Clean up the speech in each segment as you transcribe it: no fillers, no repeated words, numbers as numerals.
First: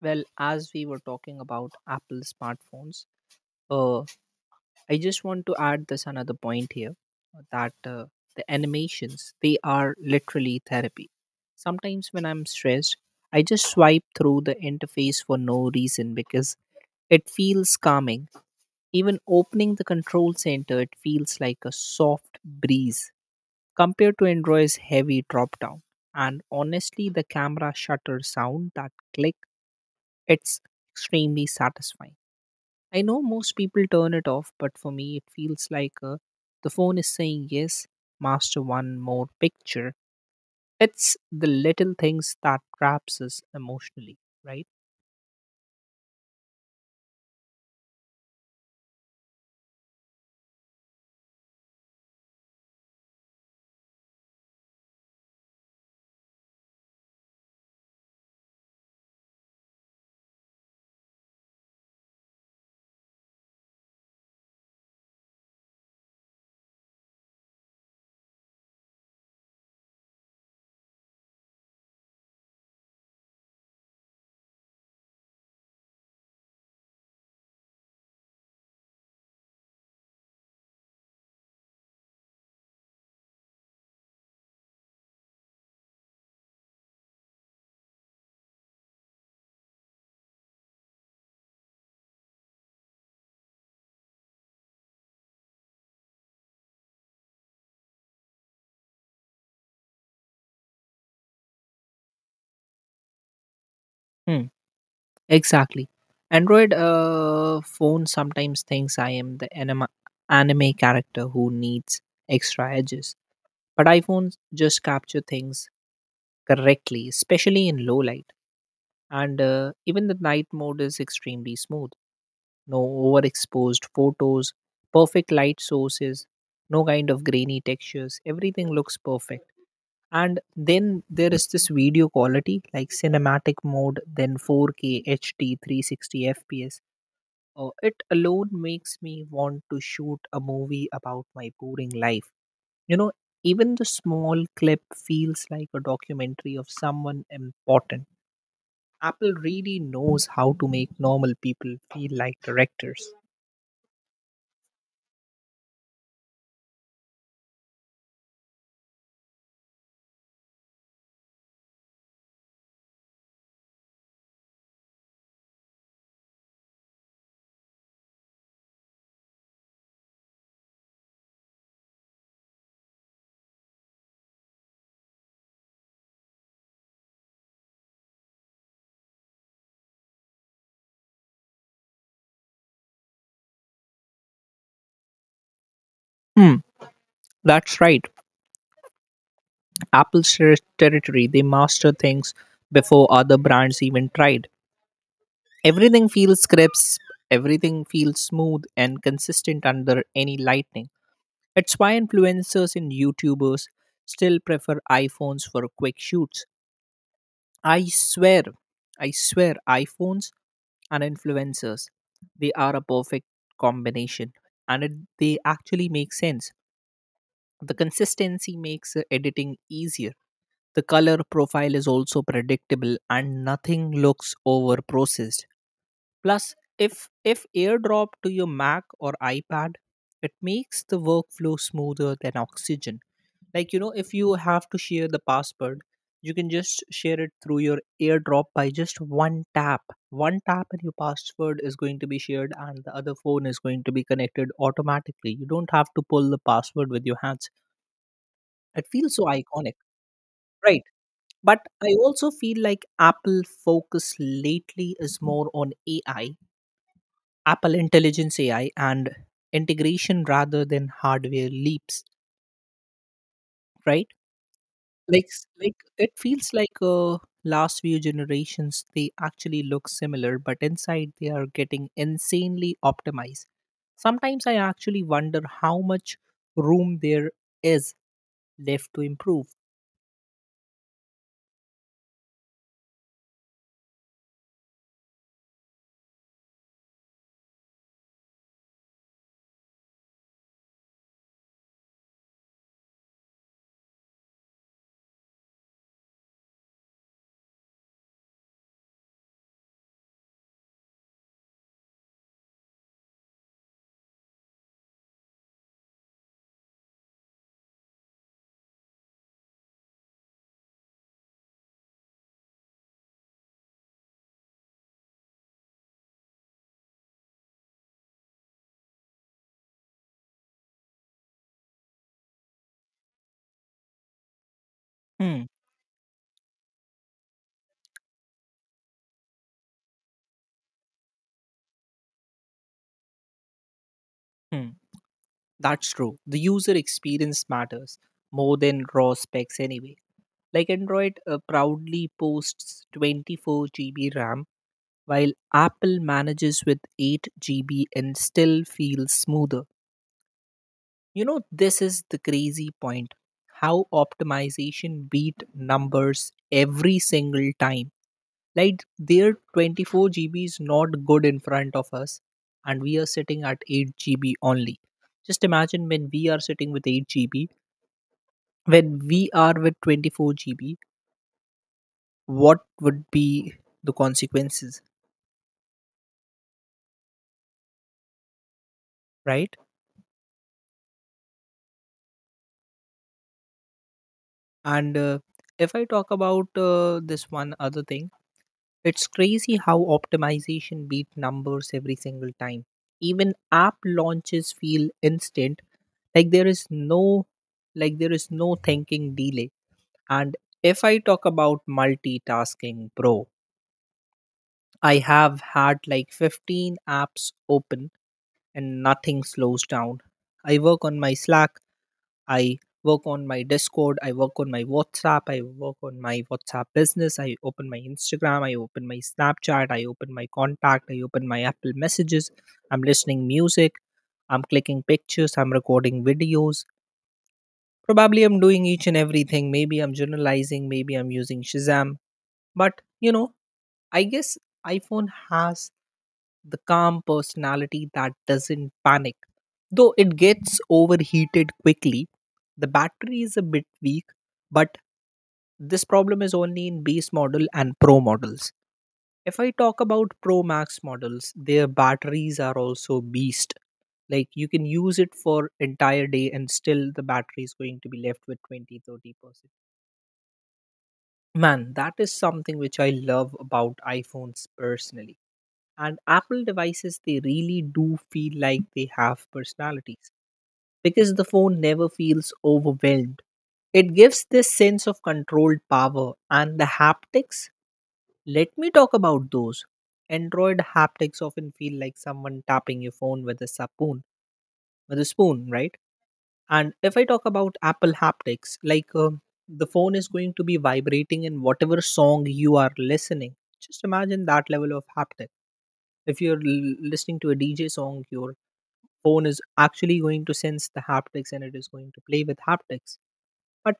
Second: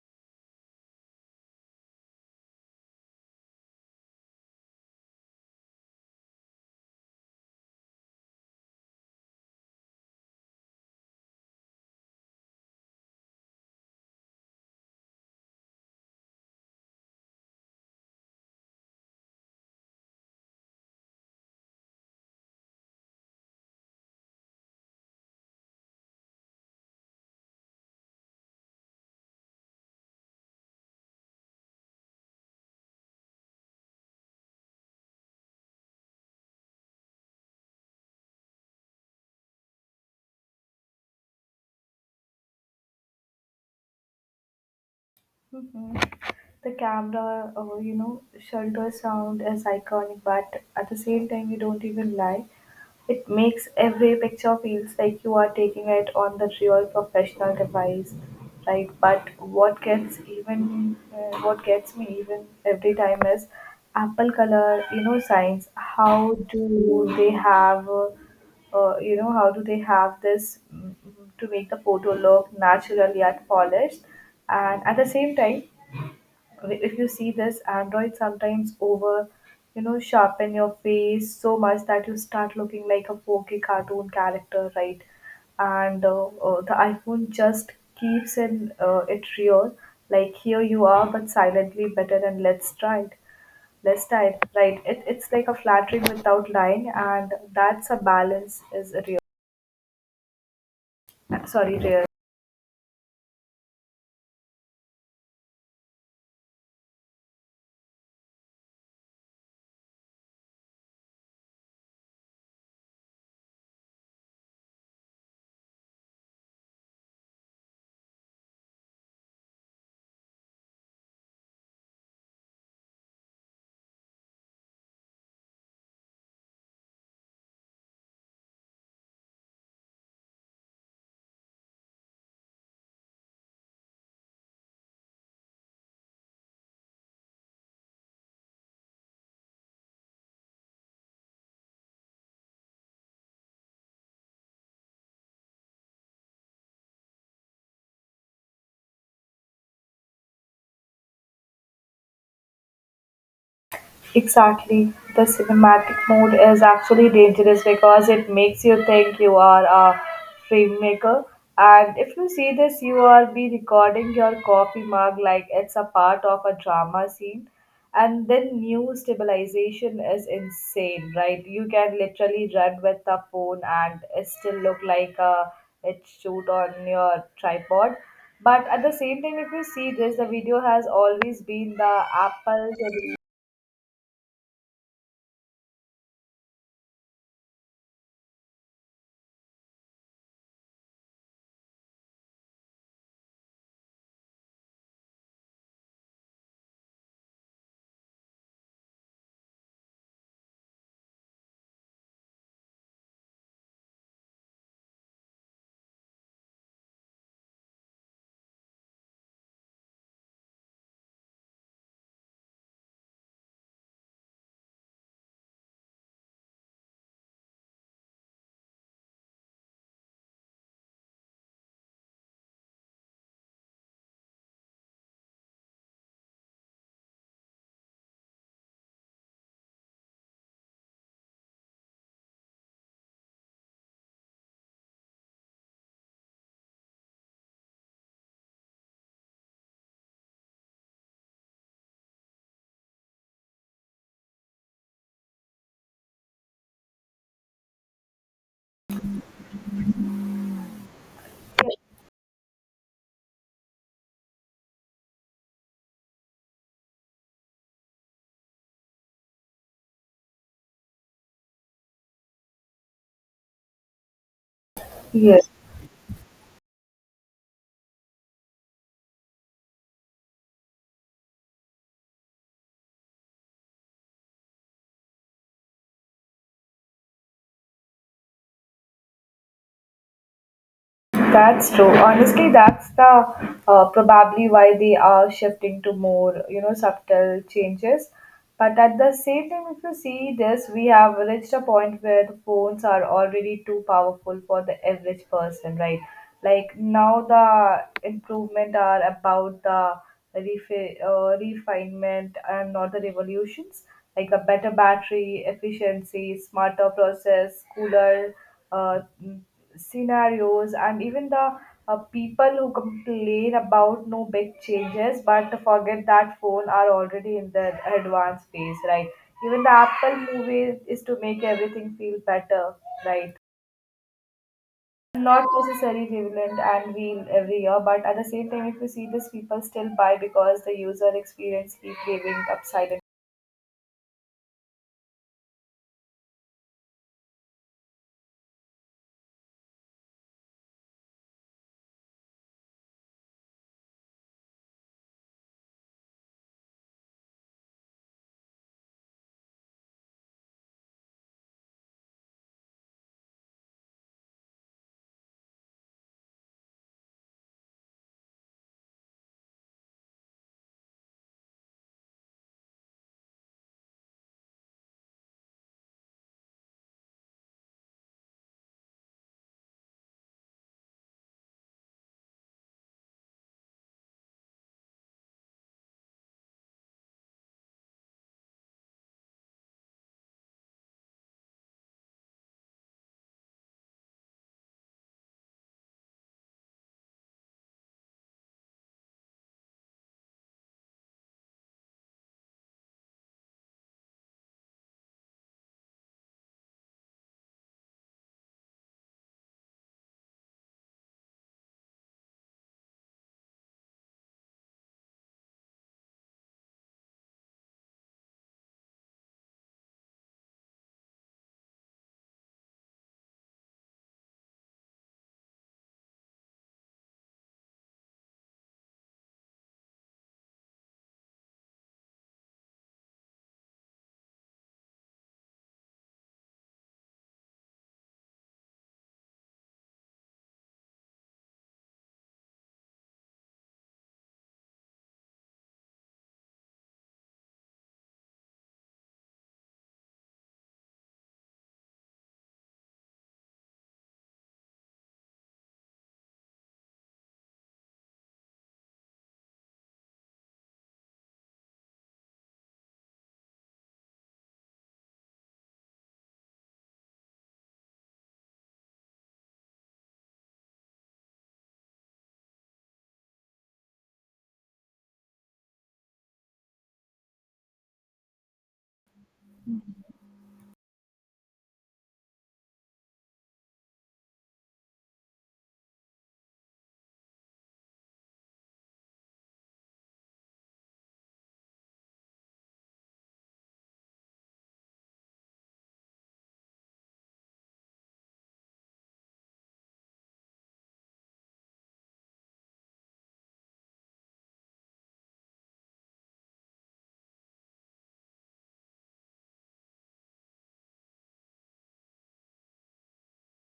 Well, as we were talking about Apple smartphones, uh, I just want to add this another point here that the animations, they are literally therapy. Sometimes when I'm stressed, I just swipe through the interface for no reason because it feels calming. Even opening the control center, it feels like a soft breeze compared to Android's heavy drop down. And honestly, the camera shutter sound, that click, it's extremely satisfying. I know most people turn it off, but for me, it feels like the phone is saying, "Yes, master, one more picture." It's the little things that traps us emotionally, right? hmm The camera, shelter sound is iconic, but at the same time, you don't even lie. It makes every picture feels like you are taking it on the real professional device, right? But what gets even, what gets me even every time is Apple color, signs. How do they have? How do they have this to make the photo look natural yet polished? And at the same time, if you see this android sometimes over sharpen your face so much that you start looking like a pokey cartoon character, right? And the iphone just keeps in it real, like here you are but silently better. And let's try it, right? It's like a flattering without lying, and that's a balance is real, sorry, real. Hmm. Exactly. Android phone sometimes thinks I am the anime character who needs extra edges, but iPhones just capture things correctly, especially in low light. And even the night mode is extremely smooth. No overexposed photos, perfect light sources, no kind of grainy textures. Everything looks perfect. And then there is this video quality like cinematic mode, then 4K HD 360 FPS. It alone makes me want to shoot a movie about my boring life. You know, even the small clip feels like a documentary of someone important. Apple really knows how to make normal people feel like directors. Exactly. The cinematic mode is actually dangerous because it makes you think you are a filmmaker. And if you see this, you are be recording your coffee mug like it's a part of a drama scene. And then new stabilization is insane, right? You can literally run with the phone and it still look like a it shoot on your tripod. But at the same time, if you see this, the video has always been the Apple. Hmm, that's right. Apple shares territory. They master things before other brands even tried. Everything feels crisp, everything feels smooth and consistent under any lighting. It's why influencers and YouTubers still prefer iPhones for quick shoots. I swear, I swear, iPhones and influencers, they are a perfect combination, and they actually make sense. The consistency makes editing easier. The color profile is also predictable and nothing looks over processed. Plus, if airdrop to your Mac or iPad, it makes the workflow smoother than oxygen. Like you know, if you have to share the password, you can just share it through your airdrop by just one tap. One tap and your password is going to be shared and the other phone is going to be connected automatically. You don't have to pull the password with your hands. It feels so iconic. Right. But I also feel like Apple focus lately is more on AI, Apple Intelligence AI, and integration rather than hardware leaps, right? Like, s- Yes, like it feels like last few generations they actually look similar, but inside they are getting insanely optimized. Sometimes I actually wonder how much room there is left to improve. that's true. Honestly, that's the probably why they are shifting to more, subtle changes. But at the same time, if you see this, we have reached a point where the phones are already too powerful for the average person, right? Like now, the improvement are about the refinement and not the revolutions, like a better battery efficiency, smarter process, cooler uh, scenarios, and even the people who complain about no big changes but forget that phone are already in the advanced phase, right? Even the apple movie is to make everything feel better, right? Not Hmm. necessarily relevant and real every year, but at the same time, if you see this, people still buy because the user experience keep giving upside. Hmm. That's true. The user experience matters more than raw specs anyway. Like Android proudly posts 24 GB RAM, while Apple manages with 8 GB and still feels smoother. You know, this is the crazy point how optimization beat numbers every single time. Like their 24 GB is not good in front of us, and we are sitting at 8 GB only. Just imagine when we are sitting with 8 GB when we are with 24 GB, what would be the consequences, right? And if I talk about this one other thing, it's crazy how optimization beat numbers every single time. Even app launches feel instant, like there is no, like there is no thinking delay. And if I talk about multitasking, bro, I have had like 15 apps open and nothing slows down. I work on my Slack, I work on my Discord, I work on my WhatsApp, I work on my WhatsApp business, I open my Instagram, I open my Snapchat, I open my contact, I open my Apple messages, I'm listening music, I'm clicking pictures, I'm recording videos. Probably I'm doing each and everything. Maybe I'm journalizing, maybe I'm using Shazam. But you know, I guess iPhone has the calm personality that doesn't panic. Though it gets overheated quickly, the battery is a bit weak, but this problem is only in base model and pro models. If I talk about Pro Max models, their batteries are also beast. Like you can use it for entire day and still the battery is going to be left with 20-30%. Man, that is something which I love about iPhones personally, and Apple devices, they really do feel like they have personalities because the phone never feels overwhelmed. It gives this sense of controlled power. And the haptics, let me talk about those. Android haptics often feel like someone tapping your phone with a spoon, with a spoon, right? And if I talk about Apple haptics, like the phone is going to be vibrating in whatever song you are listening. Just imagine that level of haptic. If you're listening to a DJ song, your phone is actually going to sense the haptics and it is going to play with haptics. But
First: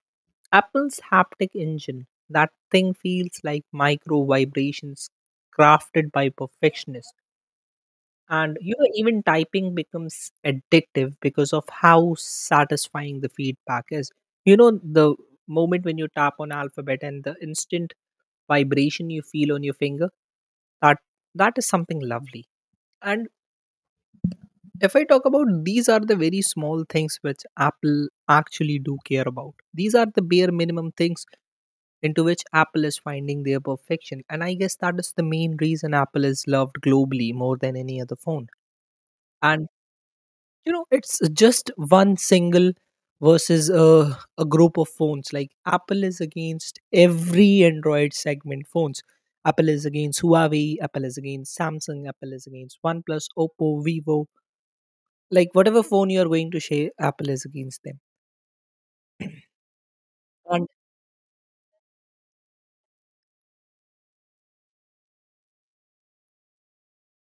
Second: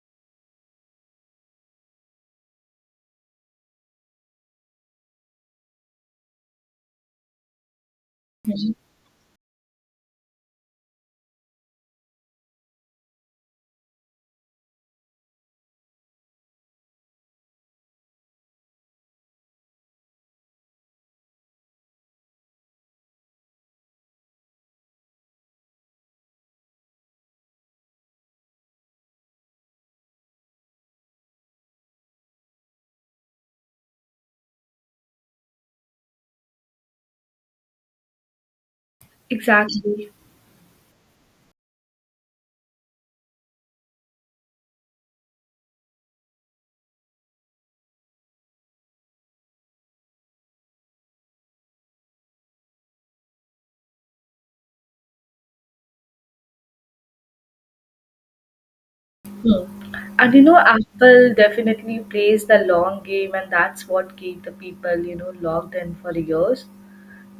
Apple's haptic engine, that thing feels like micro vibrations crafted by perfectionists. And you know, even typing becomes addictive because of how satisfying the feedback is. You know, the moment when you tap on alphabet and the instant vibration you feel on your finger, that that is something lovely. And if I talk about, these are the very small things which Apple actually do care about. These are the bare minimum things into which Apple is finding their perfection, and I guess that is the main reason Apple is loved globally more than any other phone. And Exactly. you know, it's just one single versus a group of phones. Like Apple is against every Android segment phones. Apple is against Huawei, Apple is against Samsung, Apple is against OnePlus, Oppo, Vivo. Like whatever phone you are going to share, Apple is against them. Hmm. And you know, And Apple definitely plays the long game, and that's what keep the people, you know, logged in for years.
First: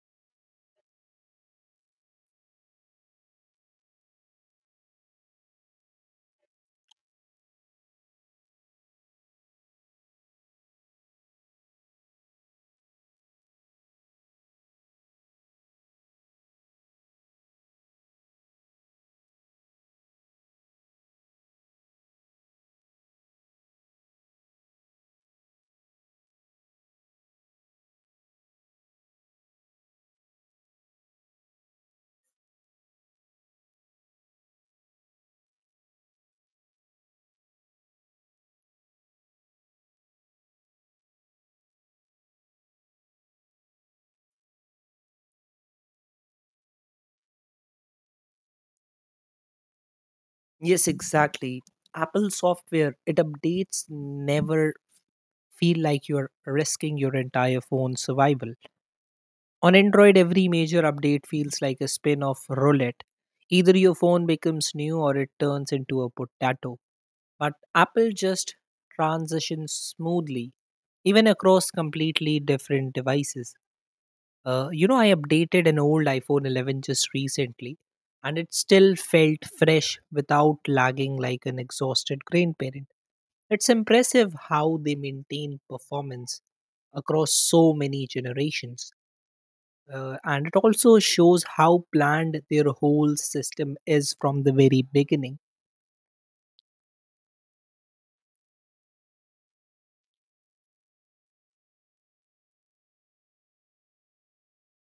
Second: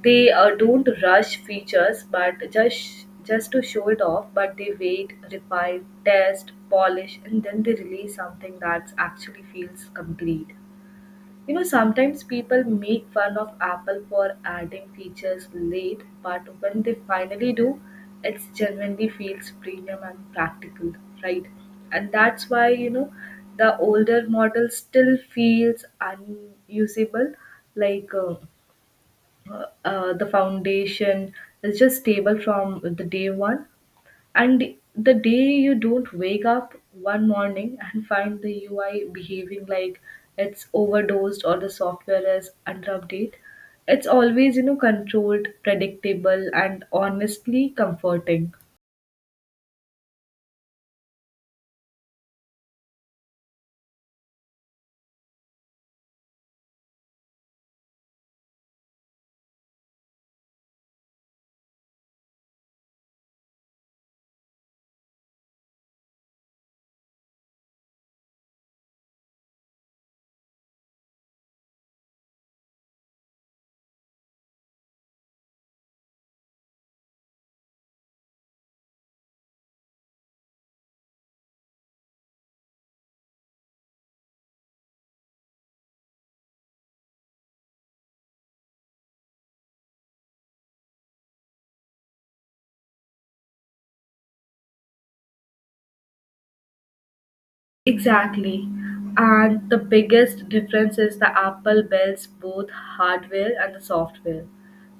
They don't rush features, but just to show it off. But they wait, refine, test, polish, and then they release something that actually feels complete. You know, sometimes people make fun of Apple for adding features late, but when they finally do, it genuinely feels premium and practical, right? And that's why, you know, the older model still feels unusable, like the foundation is just stable from the day one, and the day you don't wake up one morning and find the UI behaving like it's overdosed or the software is under update, it's always, you know, controlled, predictable, and honestly comforting. yes, exactly, Apple software, it updates never feel like you're risking your entire phone survival. On Android, every major update feels like a spin off roulette. Either your phone becomes new or it turns into a potato. But Apple just transitions smoothly, even across completely different devices. You know, I updated an old iPhone 11 just recently, and it still felt fresh without lagging like an exhausted grandparent. It's impressive how they maintain performance across so many generations. And it also shows how planned their whole system is from the very beginning. Exactly. And the biggest difference is the Apple builds both hardware and the software.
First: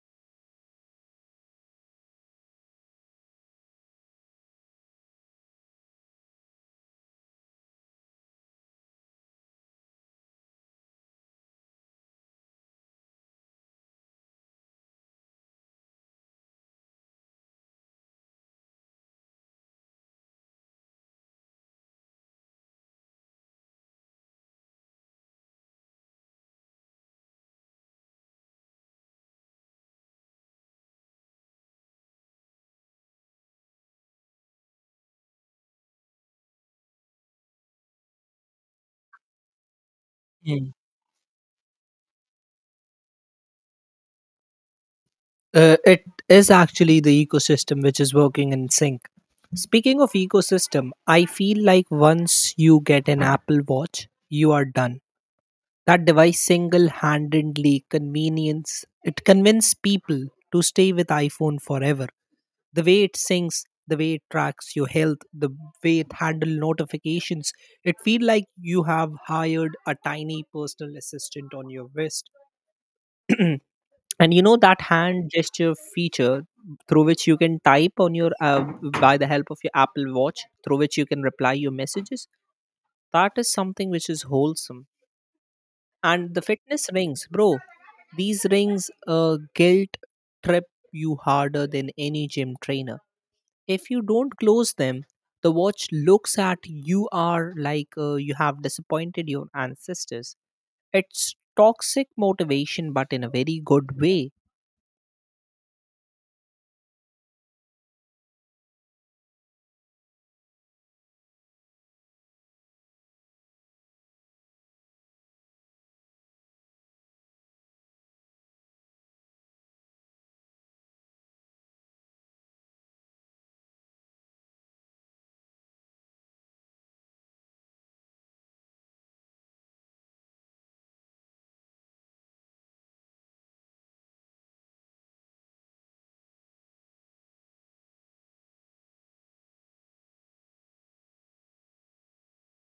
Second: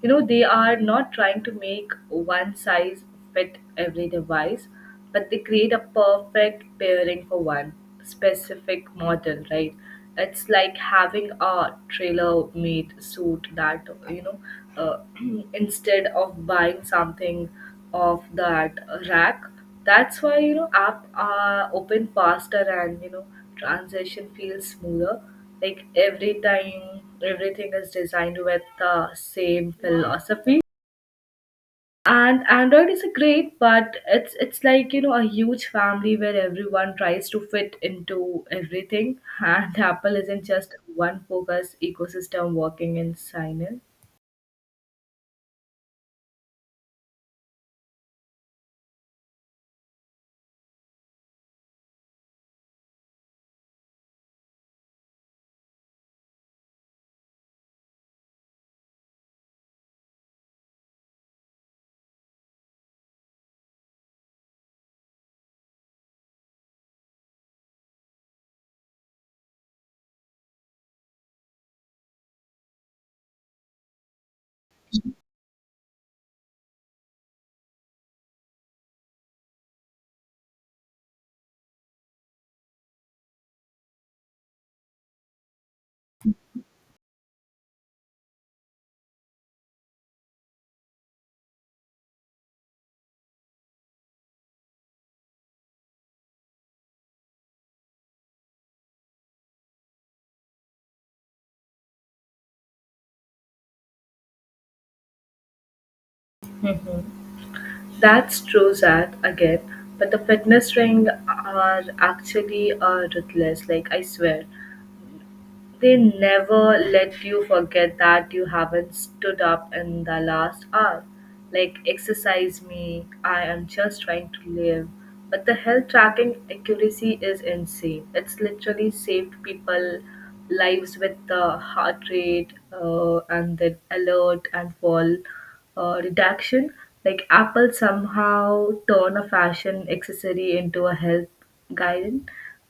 You know, they are not trying to make one size fit every device, but they create a perfect pairing for one specific model, right? It's like having a trailer made suit that, you know, uh, instead of buying something off that rack. That's why, you know, app open faster and, you know, transition feels smoother. Like every time, everything is designed with the same philosophy, and android is a great but it's like, you know, a huge family where everyone tries to fit into everything, and apple isn't Hmm. just one focused ecosystem working in silence. It is actually the ecosystem which is working in sync. Speaking of ecosystem, I feel like once you get an Apple Watch, you are done. That device single-handedly convenience it convinced people to stay with iPhone forever. The way it sings, the way it tracks your health, the way it handles notifications, it feels like you have hired a tiny personal assistant on your wrist. And you know, that hand gesture feature through which you can type on your by the help of your Apple Watch, through which you can reply your messages. That is something which is wholesome. And the fitness rings, bro. These rings guilt trip you harder than any gym trainer. If you don't close them, the watch looks at you are like you have disappointed your ancestors. It's toxic motivation, but in a very good way. That's true, Zach. Again, but the fitness ring are actually ruthless, like I swear. They never let you forget that you haven't stood up in the last hour. Like, exercise me, I am just trying to live. But the health tracking accuracy is insane. It's literally saved people lives with the heart rate and the alert and fall redaction. Like Apple somehow turn a fashion accessory into a health guidance,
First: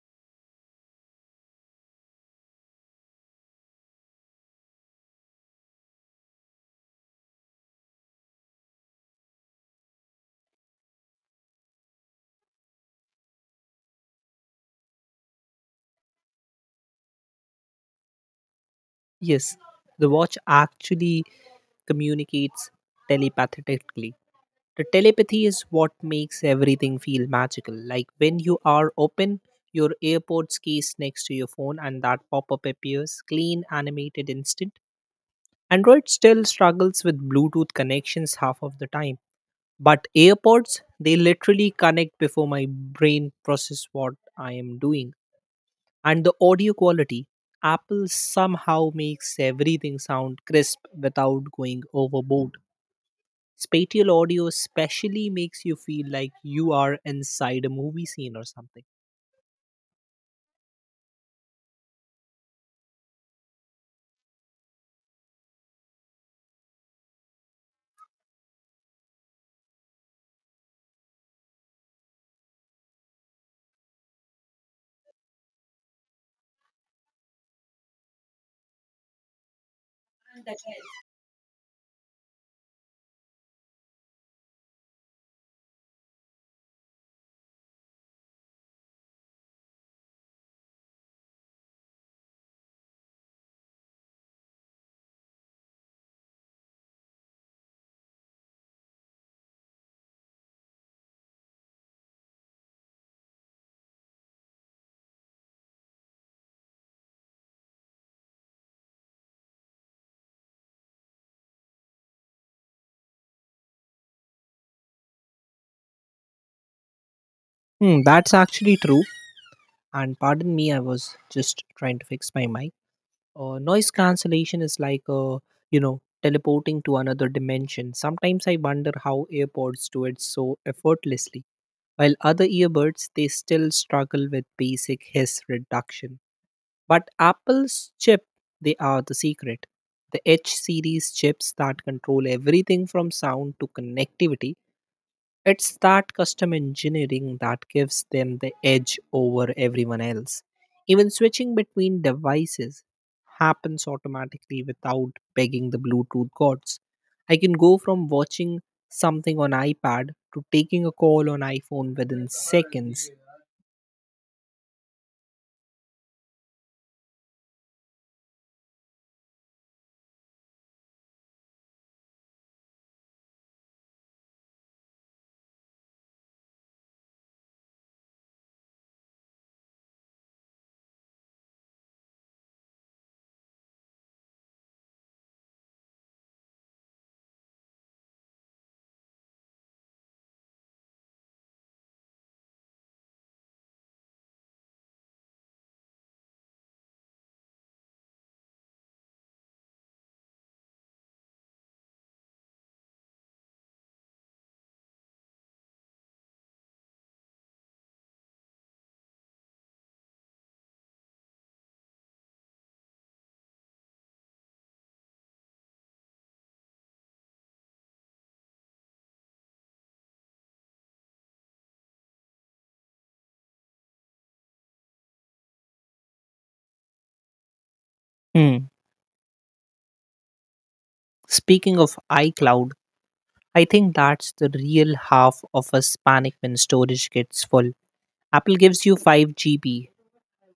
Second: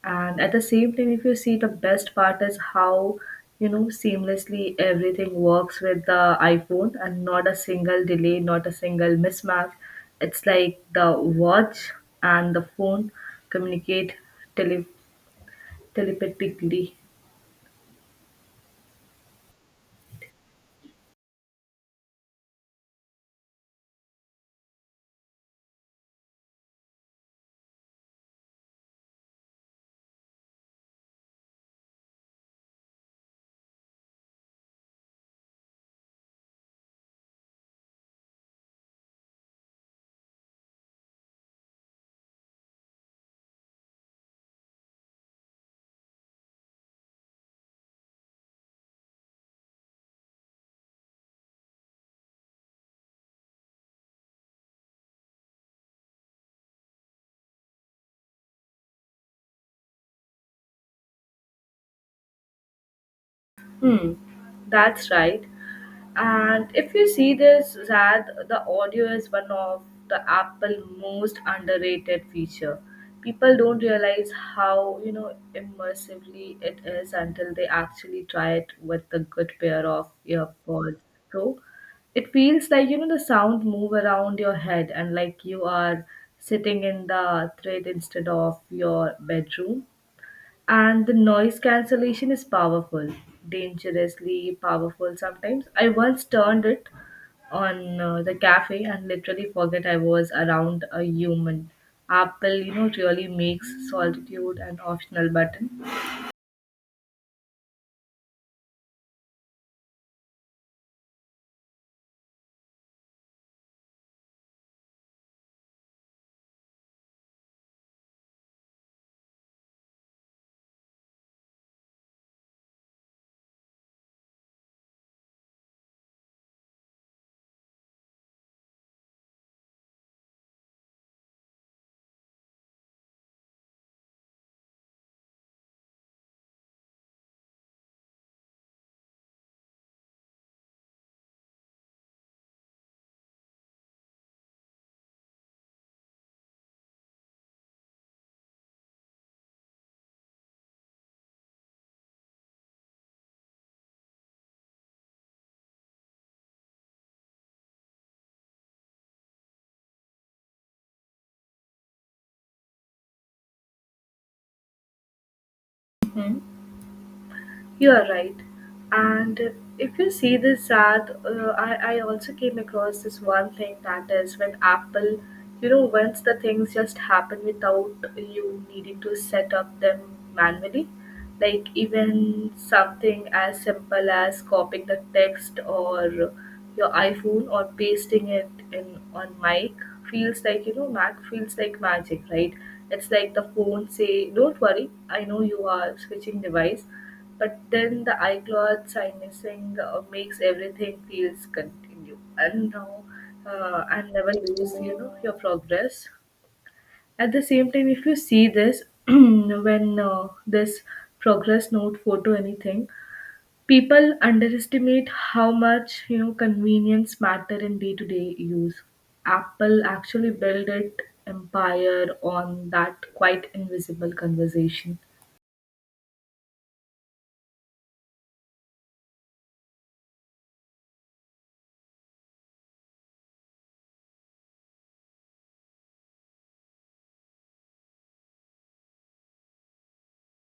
and at the same time, if you see, the best part is how, you know, seamlessly everything works with the iPhone, and not a single delay, not a single mismatch. It's like the watch and the phone communicate tele- telepathically. Yes, the watch actually communicates telepathetically. The telepathy is what makes everything feel magical. Like when you are open your AirPods case next to your phone and that pop-up appears clean, animated, instant. Android still struggles with Bluetooth connections half of the time. But AirPods, they literally connect before my brain process what I am doing. And the audio quality, Apple somehow makes everything sound crisp without going overboard. Spatial audio especially makes you feel like you are inside a movie scene or something. Hmm, that's right. And if you see this, Zad, the audio is one of the Apple most underrated feature. People don't realize how, you know, immersively it is until they actually try it with a good pair of earpods. So it feels like, you know, the sound move around your head and like you are sitting in the thread instead of your bedroom, and the noise cancellation is powerful, dangerously powerful. Sometimes I once turned it on, the cafe, and literally forget I was around a human. Apple, you know, really makes solitude an optional button. Hmm, that's actually true. And pardon me, I was just trying to fix my mic. Noise cancellation is like you know, teleporting to another dimension. Sometimes I wonder how AirPods do it so effortlessly, while other earbuds they still struggle with basic hiss reduction. But Apple's chip, they are the secret. The H series chips that control everything from sound to connectivity, it's that custom engineering that gives them the edge over everyone else. Even switching between devices happens automatically without begging the Bluetooth gods. I can go from watching something on iPad to taking a call on iPhone within seconds. Mhm. You are right. And if you see this ad, I also came across this one thing, that is when Apple, you know, once the things just happen without you needing to set up them manually, like even something as simple as copying the text or your iPhone or pasting it in on mic feels like, you know, Mac feels like magic, right? It's like the phone say, don't worry, I know you are switching device, but then the iCloud signing makes everything feels continue. And now and never lose, you know, your progress. At the same time, if you see this, when this progress note photo anything, people underestimate how much, you know, convenience matter in day-to-day use. Apple actually built its empire on that quite invisible conversation. Hmm. Speaking of iCloud, I think that's the real half of us panic when storage gets full. Apple gives you 5 GB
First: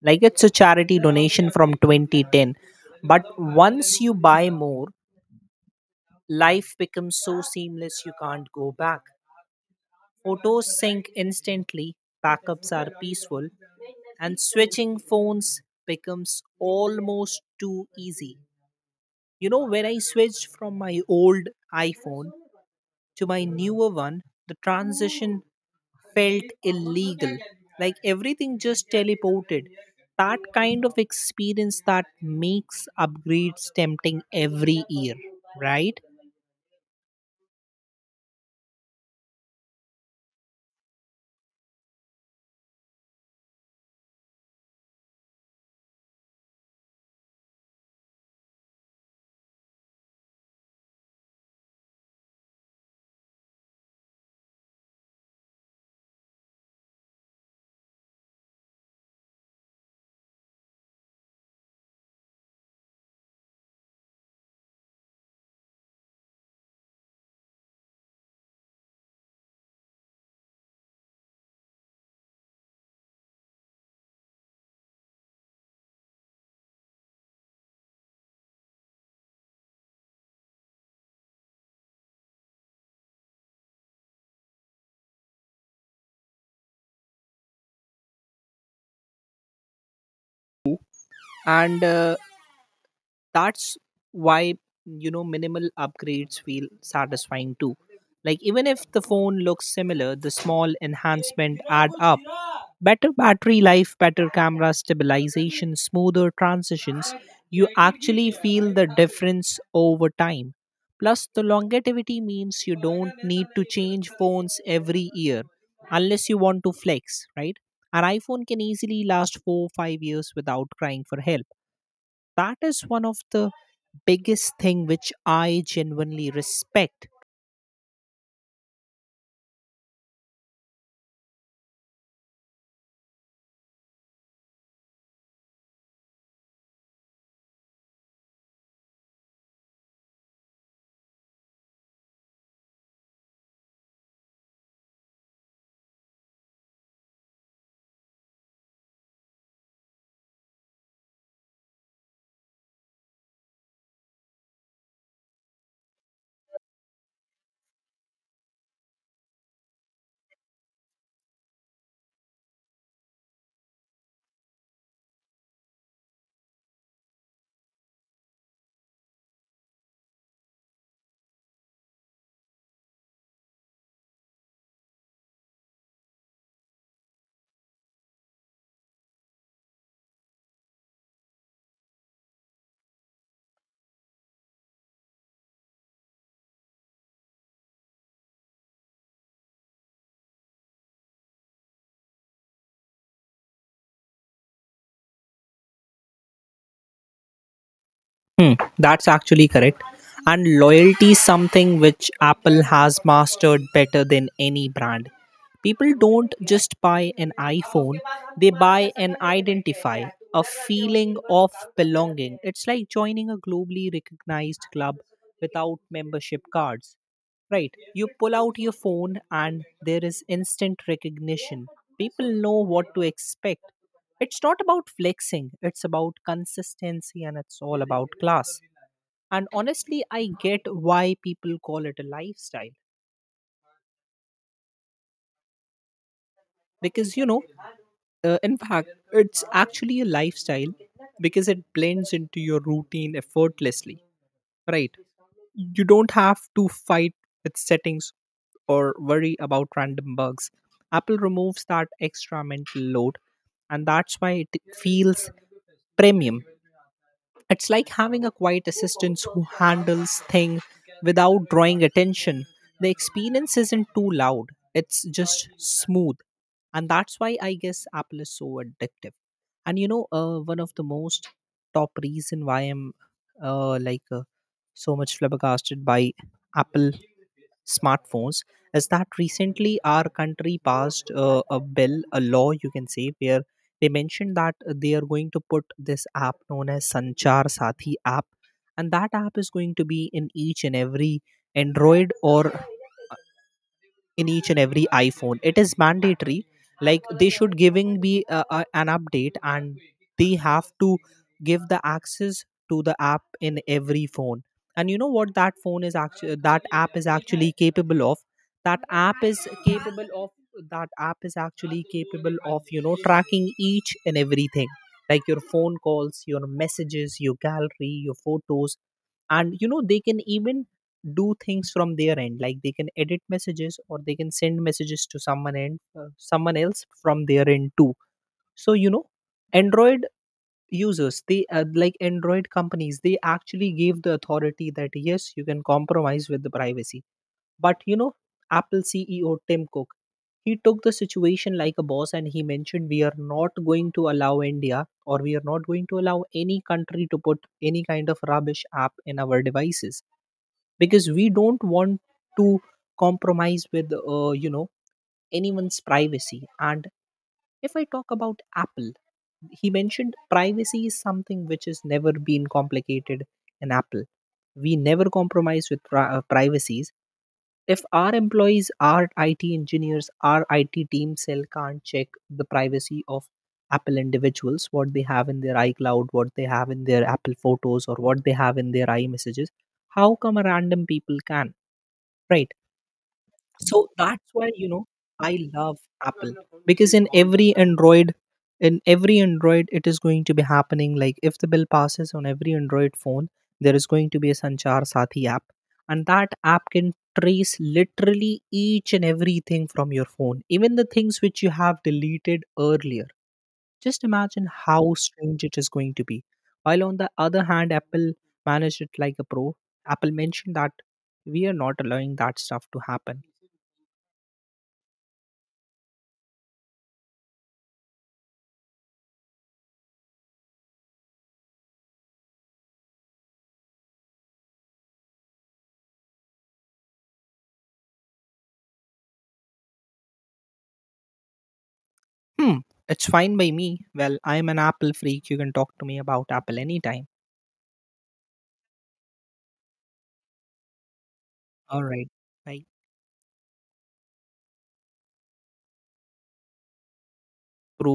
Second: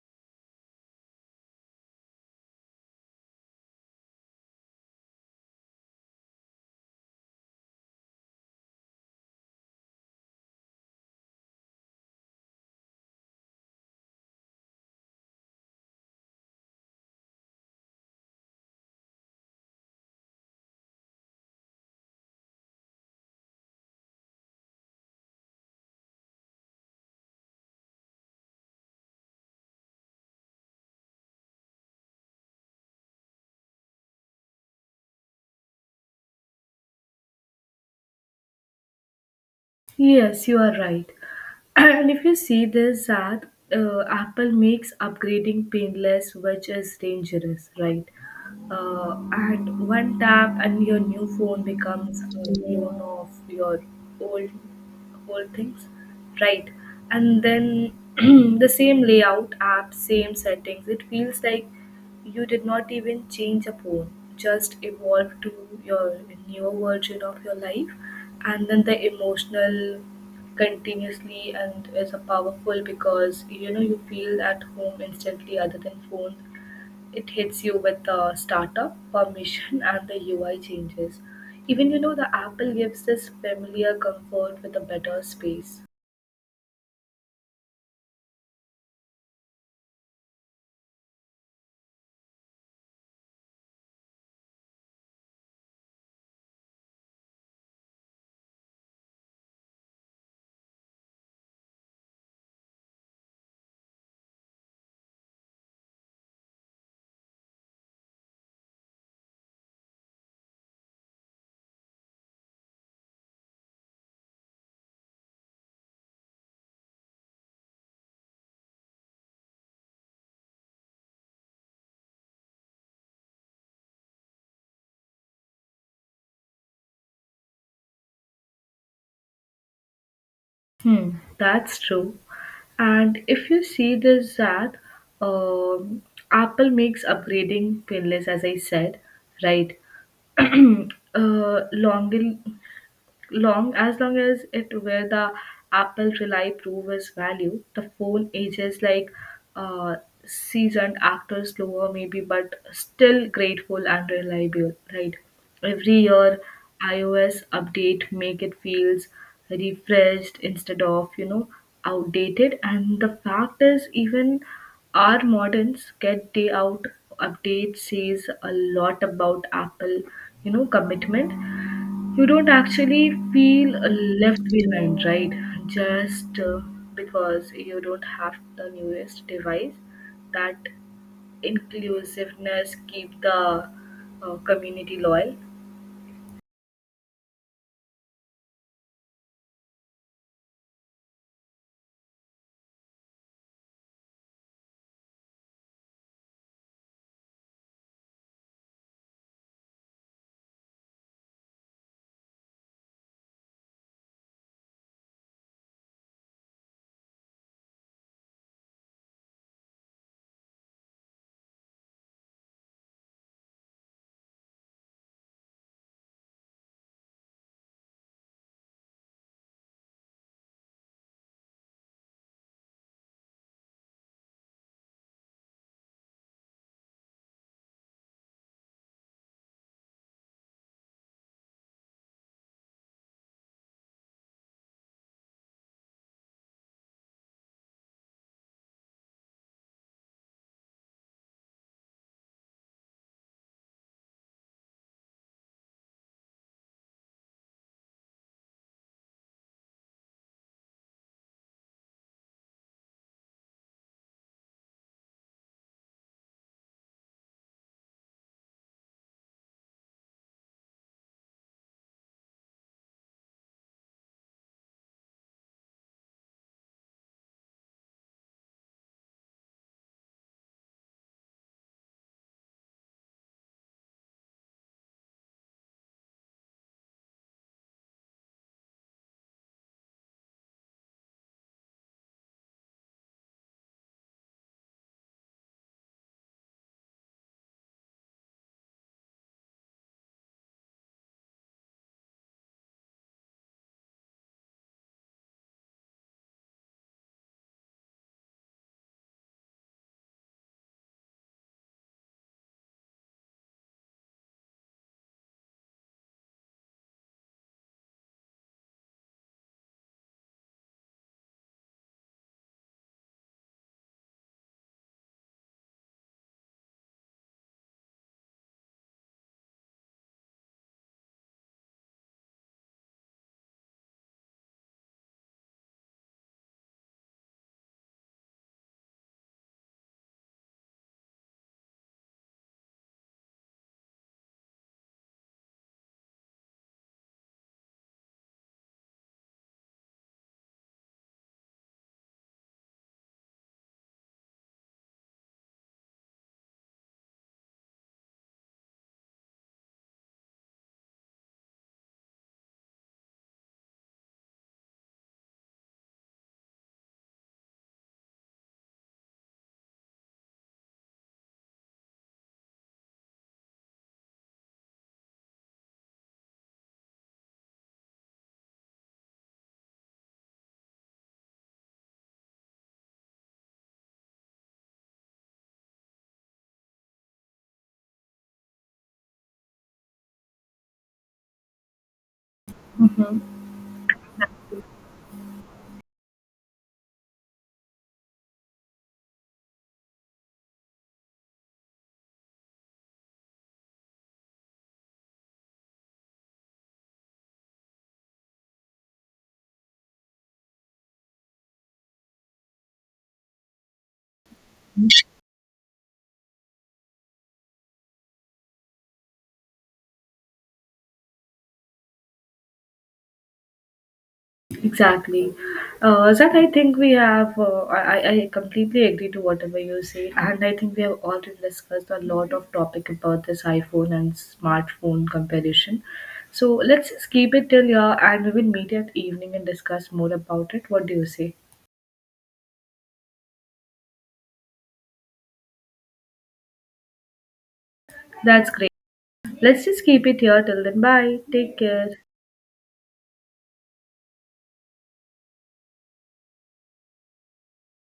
like it's a charity donation from 2010. But once you buy more, life becomes so seamless you can't go back. Photos sync instantly, backups are peaceful, and switching phones becomes almost too easy. You know, when I switched from my old iPhone to my newer one, the transition felt illegal, like everything just teleported. That kind of experience that makes upgrades tempting every year, right? Yes, you are right. And if you see this, that Apple makes upgrading painless, which is dangerous, right? And one tap, and your new phone becomes a clone of your old old things, right? And then the same layout, app, same settings. It feels like you did not even change a phone, just evolved to your new version of your life. And then the emotional continuously and is a powerful because, you know, you feel at home instantly other than phone. It hits you with the startup, permission and the UI changes. Even, you know, the Apple gives this familiar comfort with a better space. And that's why, you know, minimal upgrades feel satisfying too. Like even if the phone looks similar, the small enhancement add up. Better battery life, better camera stabilization, smoother transitions. You actually feel the difference over time. Plus, the longevity means you don't need to change phones every year unless you want to flex, right? An iPhone can easily last 4 or 5 years without crying for help. That is one of the biggest thing which I genuinely respect. Hmm, that's true. And if you see this, that um Apple makes upgrading painless, as I said, right? uh, longer long as it where the apple rely prove its value. The phone ages like uh, seasoned actors, slower maybe but still grateful and reliable, right? Every year ios update make it feels refreshed instead of, you know, outdated, and the fact is even our moderns get day out update says a lot about apple, you know, commitment. You don't actually feel left behind, right? Just because you don't have the newest device. That inclusiveness keep the community loyal. Hmm, that's actually correct. And loyalty is something which Apple has mastered better than any brand. People don't just buy an iPhone, they buy an identify, a feeling of belonging. It's like joining a globally recognized club without membership cards. Right. You pull out your phone and there is instant recognition. People know what to expect. It's not about flexing, it's about consistency, and it's all about class. And honestly, I get why people call it a lifestyle. Because, in fact, it's actually a lifestyle because it blends into your routine effortlessly. Right. You don't have to fight with settings or worry about random bugs. Apple removes that extra mental load, and that's why it feels premium. It's like having a quiet assistant who handles things without drawing attention. The experience isn't too loud, it's just smooth. And that's why I guess Apple is so addictive. And one of the most top reason why I'm like so much flabbergasted by Apple smartphones is that recently our country passed a bill, a law, you can say, where they mentioned that they are going to put this app known as Sanchar Sathi app, and that app is going to be in each and every Android, or in each and every iPhone, it is mandatory. Like they should giving me an update, and they have to give the access to the app in every phone. And you know what, that phone is actually, that app is actually capable of, that app is capable of, that app is actually capable of tracking each and everything, like your phone calls, your messages, your gallery, your photos. And they can even do things from their end, like they can edit messages, or they can send messages to someone and someone else from their end too. So Android users, they like Android companies, they actually gave the authority that yes, you can compromise with the privacy. But Apple CEO Tim Cook, he took the situation like a boss, and he mentioned we are not going to allow India, or we are not going to allow any country to put any kind of rubbish app in our devices, because we don't want to compromise with anyone's privacy. And if I talk about Apple, he mentioned privacy is something which has never been complicated in Apple. We never compromise with privacies. If our employees, our IT engineers, our IT team cell can't check the privacy of Apple individuals, what they have in their iCloud, what they have in their Apple photos, or what they have in their iMessages, how come a random people can, right? So that's why I love Apple, because in every Android it is going to be happening. Like if the bill passes, on every Android phone there is going to be a Sanchar Sathi app, and that app can trace literally each and everything from your phone, even the things which you have deleted earlier. Just imagine how strange it is going to be. While on the other hand, Apple managed it like a pro. Apple mentioned that we are not allowing that stuff to happen. Exactly. Zach, I think we have, I completely agree to whatever you say. And I think we have already discussed a lot of topic about this iPhone and smartphone comparison. So let's just keep it till here and we will meet at evening and discuss more about it. What do you say? Hmm, it's fine by me. Well, I'm an Apple freak. You can talk to me about Apple anytime. That's great. Let's just keep it here till then. Bye. Take All care. right. Bye. Prove